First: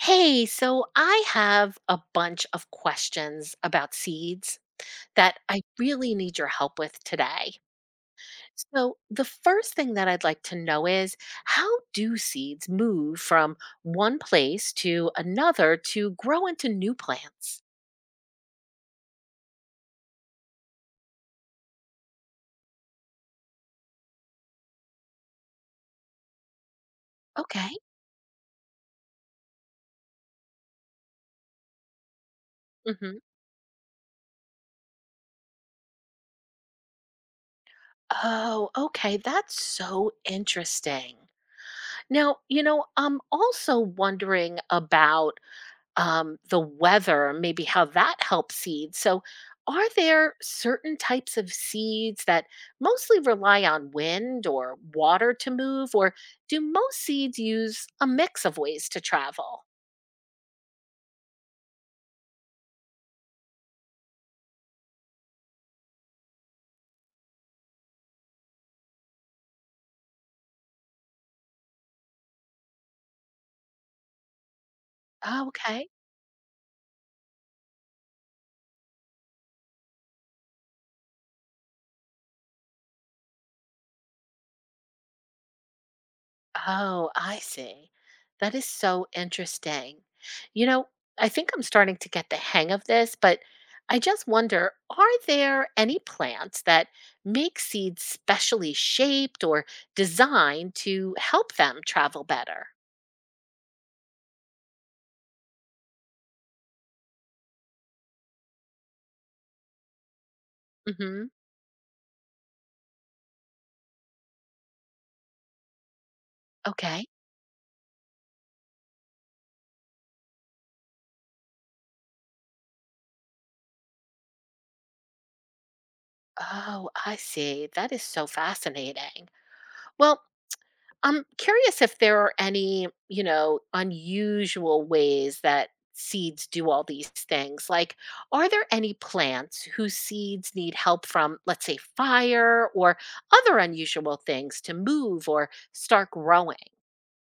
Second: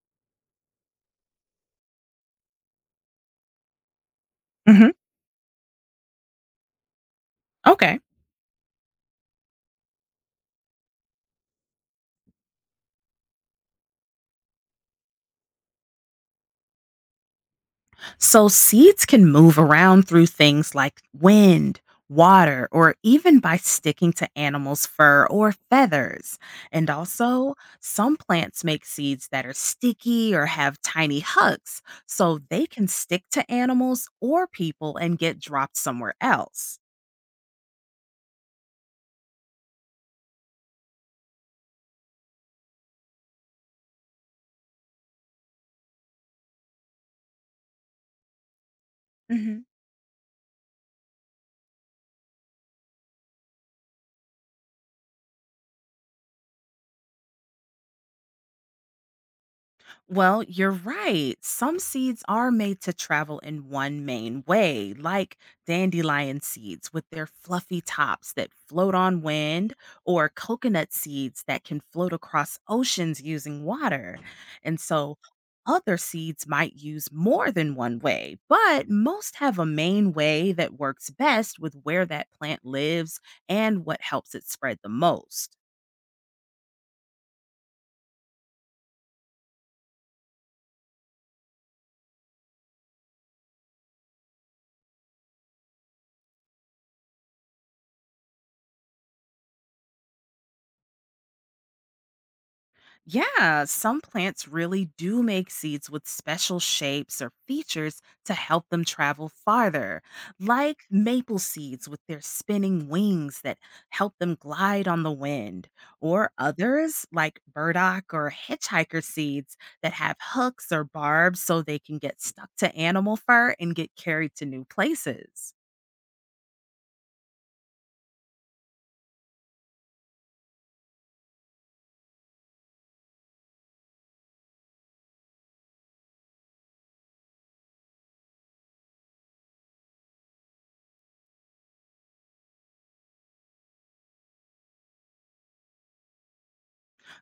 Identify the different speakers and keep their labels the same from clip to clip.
Speaker 1: Hey, so I have a bunch of questions about seeds
Speaker 2: hmm
Speaker 1: that I really need your help with today.
Speaker 2: Okay.
Speaker 1: So, the first thing that I'd like to know is how do seeds move from one place to another to grow into new plants?
Speaker 2: So seeds can move around through things like wind, water, or even by sticking to animals' fur or feathers. And also,
Speaker 1: Okay.
Speaker 2: some plants make seeds that are sticky or have tiny hooks, so they can
Speaker 1: Hmm.
Speaker 2: stick to animals or people and get dropped somewhere else.
Speaker 1: Oh, okay. That's so interesting. Now, I'm also wondering about the weather, maybe how that helps seeds. So, are there certain types of seeds that mostly rely on wind or water to move, or do most seeds use a mix of ways to travel?
Speaker 2: Well, you're right. Some seeds are made to travel in one main way, like dandelion seeds with their fluffy tops that float on wind, or coconut seeds that can float across oceans using water. And so
Speaker 1: Oh, okay.
Speaker 2: other seeds might use more than one way, but most have a main way that works best with where that plant lives and what helps it spread the most.
Speaker 1: Oh, I see. That is so interesting. You know, I think I'm starting to get the hang of this, but I just wonder are there any plants that make seeds specially shaped or designed to help them travel better?
Speaker 2: Yeah, some plants really do make seeds with special shapes or features to help them travel farther, like
Speaker 1: Mhm.
Speaker 2: maple seeds with their spinning wings that help them glide on the wind, or
Speaker 1: Okay.
Speaker 2: others like burdock or hitchhiker seeds that have hooks or barbs so they can get stuck to animal fur and get carried to new places.
Speaker 1: Oh, I see. That is so fascinating. Well, I'm curious if there are any, unusual ways that seeds do all these things. Like, are there any plants whose seeds need help from, let's say, fire or other unusual things to move or start growing?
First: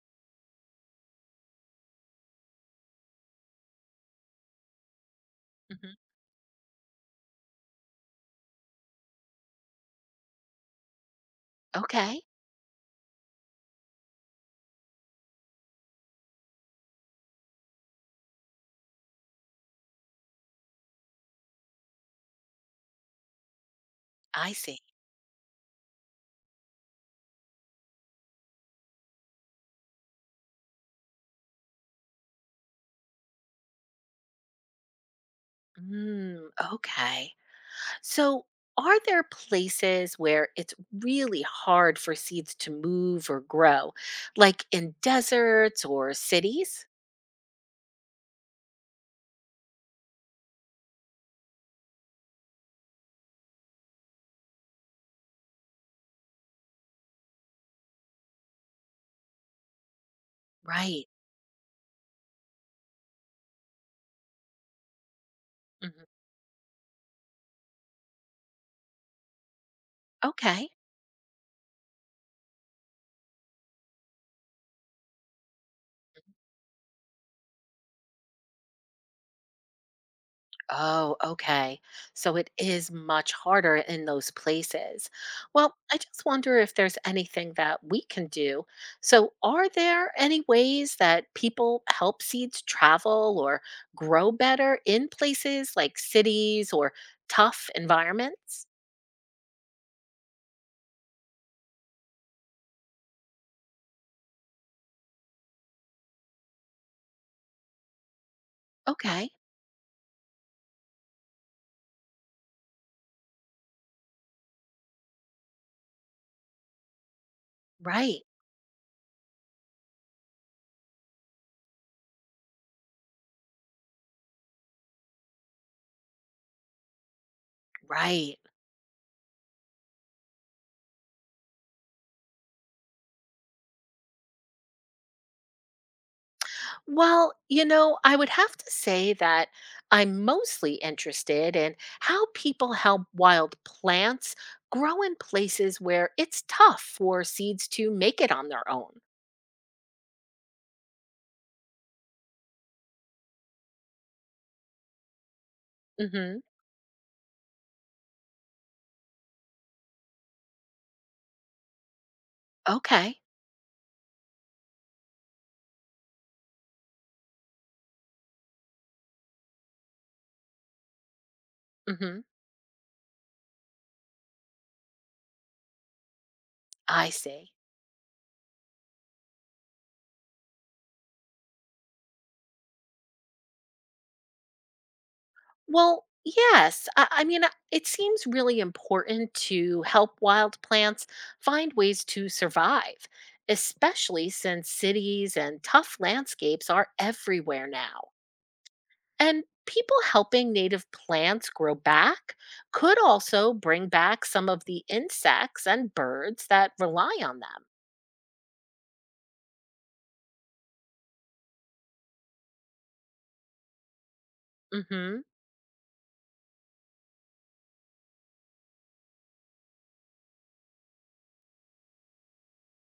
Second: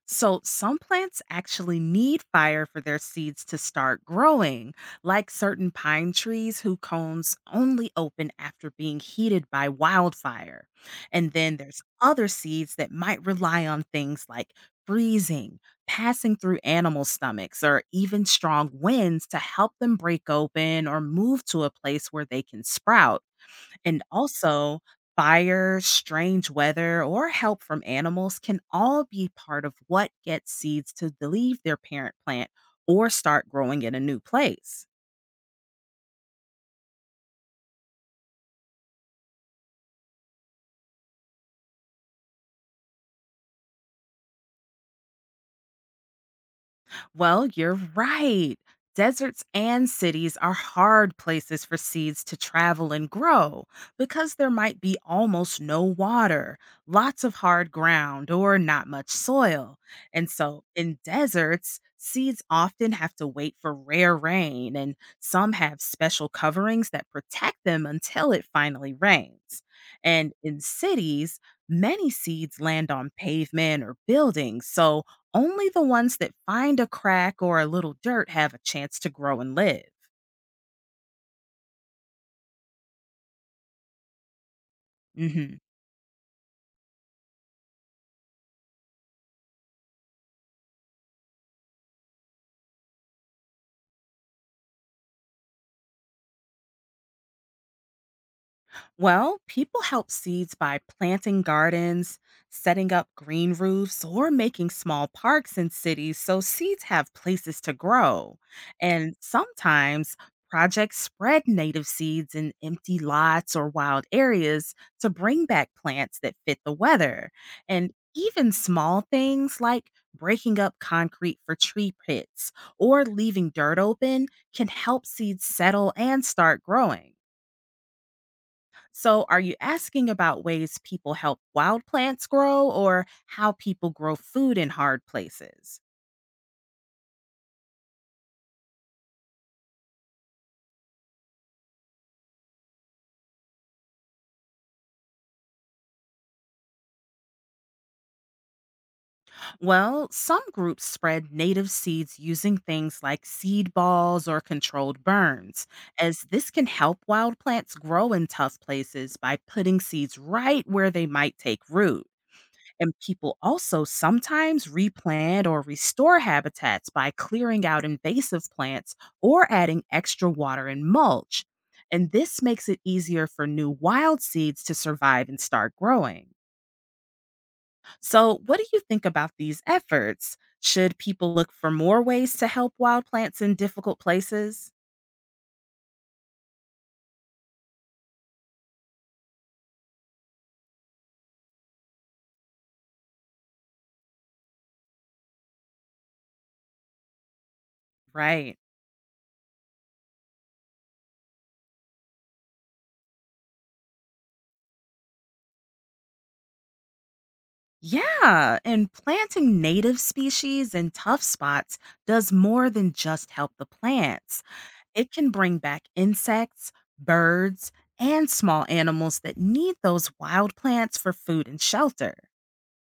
Speaker 2: So, some plants actually need fire for their seeds to start growing, like certain
Speaker 1: Mhm.
Speaker 2: pine trees whose cones only open after being heated by wildfire. And then there's
Speaker 1: Okay,
Speaker 2: other seeds that might rely on things like freezing, passing through animal stomachs, or even strong winds to help them break open or move to a place where they can sprout. And
Speaker 1: I see.
Speaker 2: also, fire, strange weather, or help from animals can all be part of what gets seeds to leave their parent plant or start growing in a new place.
Speaker 1: Mm, okay. So, are there places where it's really hard for seeds to move or grow, like in deserts or cities?
Speaker 2: Well, you're right. Deserts and cities are hard places for seeds to travel and grow because there might be almost no water, lots of hard ground, or not much soil. And so, in
Speaker 1: Right.
Speaker 2: deserts, seeds often have to wait for rare rain, and some have special coverings that protect them until it finally rains. And in
Speaker 1: Okay.
Speaker 2: cities, many seeds land on pavement or buildings, so only the ones that find a crack or a little dirt have a chance to grow and live.
Speaker 1: Oh, okay. So it is much harder in those places.
Speaker 2: Mhm.
Speaker 1: Well, I just wonder if there's anything that we can do. So, are there any ways that people help seeds travel or grow better in places like cities or tough environments?
Speaker 2: Well, people help seeds by planting gardens, setting up green roofs, or making small parks in cities so seeds have places to grow. And
Speaker 1: Okay.
Speaker 2: sometimes projects spread native seeds in empty lots or wild areas to bring back plants that fit the weather. And
Speaker 1: Right.
Speaker 2: even small things like breaking up concrete for tree pits or leaving dirt open can help seeds settle and start growing.
Speaker 1: Right.
Speaker 2: So, are you asking about ways people help wild plants grow or how people grow food in hard places?
Speaker 1: Well, I would have to say that I'm mostly interested in how people help wild plants grow in places where it's tough for seeds to make it on their own.
Speaker 2: Well, some groups spread native seeds using things like seed balls or controlled burns, as
Speaker 1: Mhm.
Speaker 2: this can help wild plants grow in tough places by putting seeds right where they might take root. And
Speaker 1: Okay.
Speaker 2: people also sometimes replant or restore habitats by clearing out invasive plants or adding extra water and mulch. And
Speaker 1: Mhm.
Speaker 2: this makes it easier for new wild seeds to survive and start growing.
Speaker 1: I see.
Speaker 2: So, what do you think about these efforts? Should people look for more ways to help wild plants in difficult places?
Speaker 1: Well, yes. I mean, it seems really important to help wild plants find ways to survive, especially since cities and tough landscapes are everywhere now.
Speaker 2: Right.
Speaker 1: And people helping native plants grow back could also bring back some of the insects and birds that rely on them.
Speaker 2: Yeah, and planting native species in tough spots does more than just help the plants. It
Speaker 1: Hmm.
Speaker 2: can bring back insects, birds, and small animals that need those wild plants for food and shelter.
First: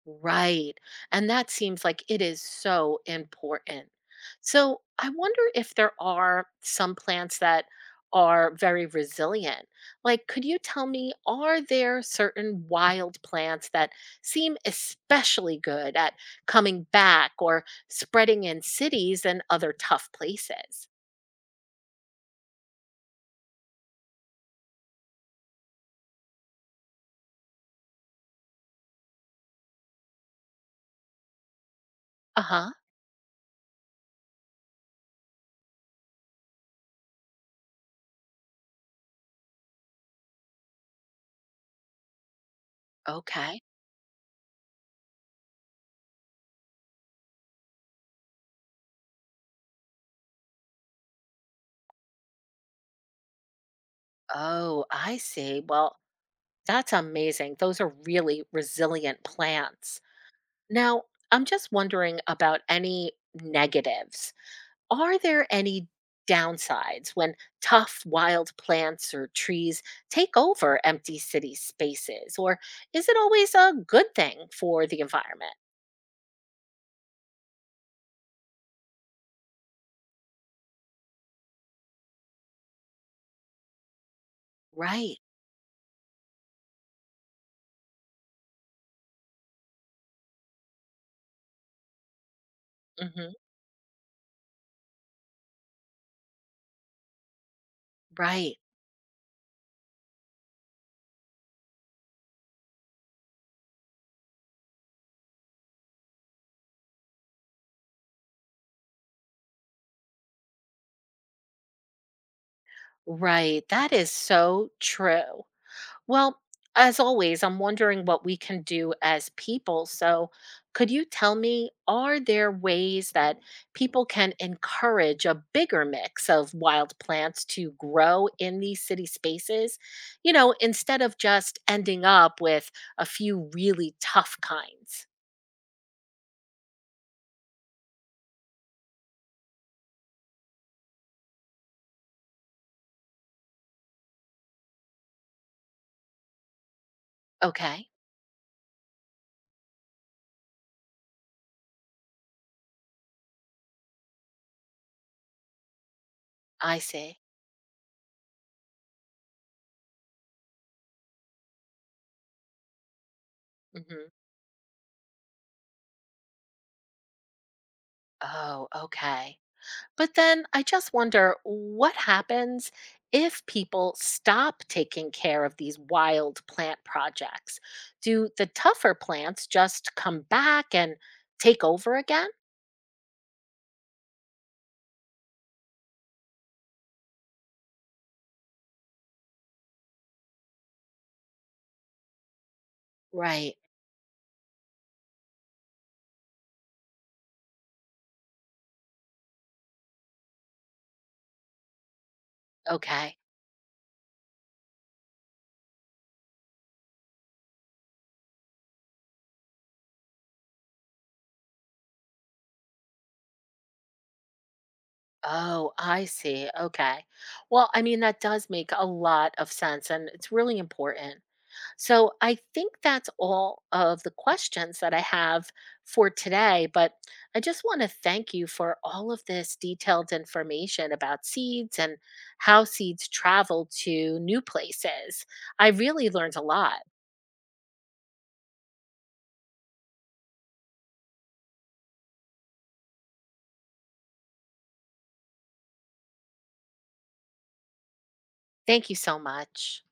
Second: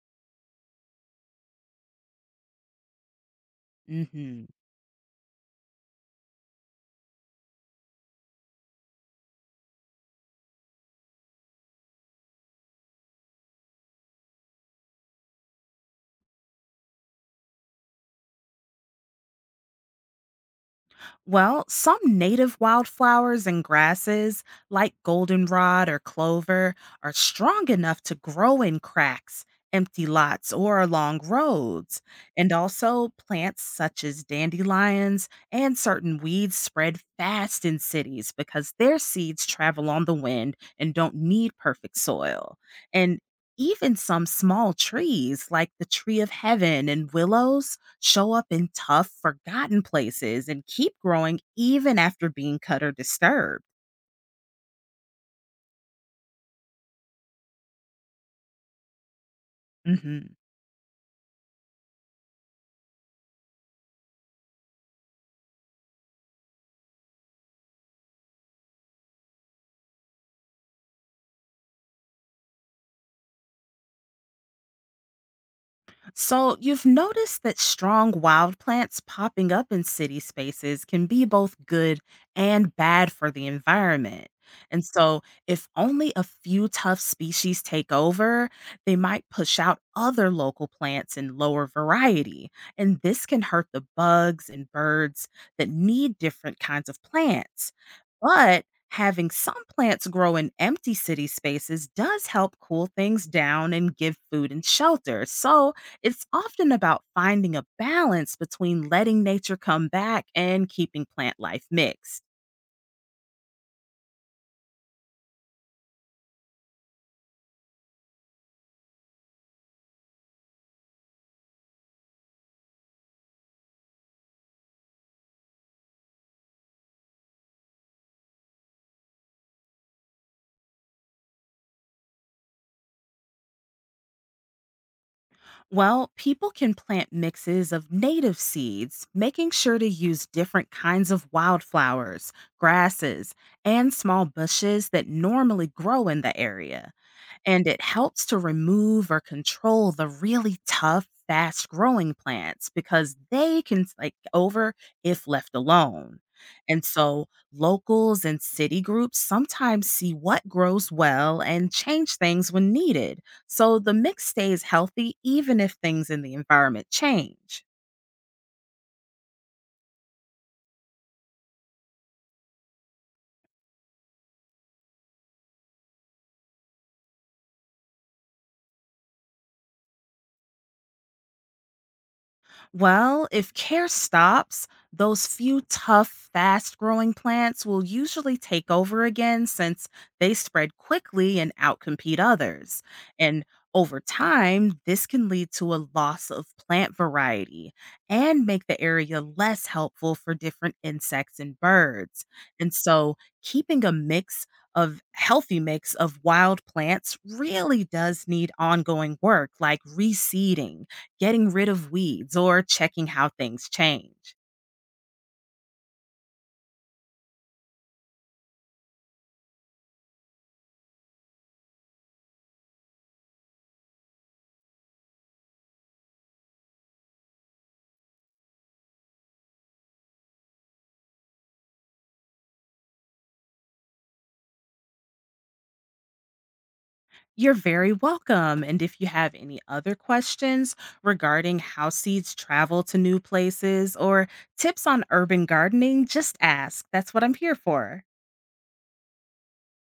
Speaker 1: Right. And that seems like it is so important.
Speaker 2: hmm
Speaker 1: So I wonder if there are some plants that are very resilient. Like, could you tell me, are there certain wild plants that seem especially good at coming back or spreading in cities and other tough places?
Speaker 2: Well, some native wildflowers and grasses, like goldenrod or clover, are strong enough to grow in cracks, empty lots, or along roads.
Speaker 1: Uh
Speaker 2: And
Speaker 1: huh.
Speaker 2: also, plants such as dandelions and certain weeds spread fast in cities because their seeds travel on the wind and don't need perfect soil. And
Speaker 1: Okay.
Speaker 2: even some small trees, like the tree of heaven and willows, show up in tough, forgotten places, and keep growing even after being cut or disturbed.
Speaker 1: Oh, I see. Well, that's amazing. Those are really resilient plants.
Speaker 2: Mhm.
Speaker 1: Now, I'm just wondering about any negatives. Are there any downsides when tough wild plants or trees take over empty city spaces? Or is it always a good thing for the environment?
Speaker 2: So, you've noticed that strong wild plants popping up in city spaces can be both good and bad for the environment. And
Speaker 1: Right.
Speaker 2: so, if only a few tough species take over, they might push out other local plants and lower variety. And this
Speaker 1: Hmm.
Speaker 2: can hurt the bugs and birds that need different kinds of plants.
Speaker 1: Right.
Speaker 2: But having some plants grow in empty city spaces does help cool things down and give food and shelter. So, it's often about finding a balance between letting nature come back and keeping plant life mixed.
Speaker 1: Right. That is so true. Well, as always, I'm wondering what we can do as people. So, could you tell me, are there ways that people can encourage a bigger mix of wild plants to grow in these city spaces? Instead of just ending up with a few really tough kinds.
Speaker 2: Well, people can plant mixes of native seeds, making sure to use different kinds of wildflowers, grasses, and small bushes that normally grow in the area. And it
Speaker 1: Okay,
Speaker 2: helps to remove or control the really tough fast growing plants because they can like over if left alone.
Speaker 1: I
Speaker 2: And
Speaker 1: see.
Speaker 2: so locals and city groups sometimes see what grows well and change things when needed so the
Speaker 1: Hmm.
Speaker 2: mix stays healthy even if things in the environment change.
Speaker 1: Oh, okay. But then I just wonder what happens if people stop taking care of these wild plant projects? Do the tougher plants just come back and take over again?
Speaker 2: Well, if care stops, those few tough, fast growing plants will usually take over again since they spread quickly and outcompete others. And
Speaker 1: Right.
Speaker 2: over time, this can lead to a loss of plant variety and make the area less helpful for different insects and birds. And
Speaker 1: Okay.
Speaker 2: so, keeping a mix of healthy mix of wild plants really does need ongoing work like reseeding, getting rid of weeds, or checking how things change.
Speaker 1: Oh, I see. Okay. Well, I mean, that does make a lot of sense and it's really important. So I think that's all of the questions that I have for today, but I just want to thank you for all of this detailed information about seeds and how seeds travel to new places. I really learned a lot.
Speaker 2: You're very welcome. And if you have any other questions regarding how seeds travel to new places or tips on urban gardening, just ask. That's what I'm here for.
Speaker 1: Thank you so much.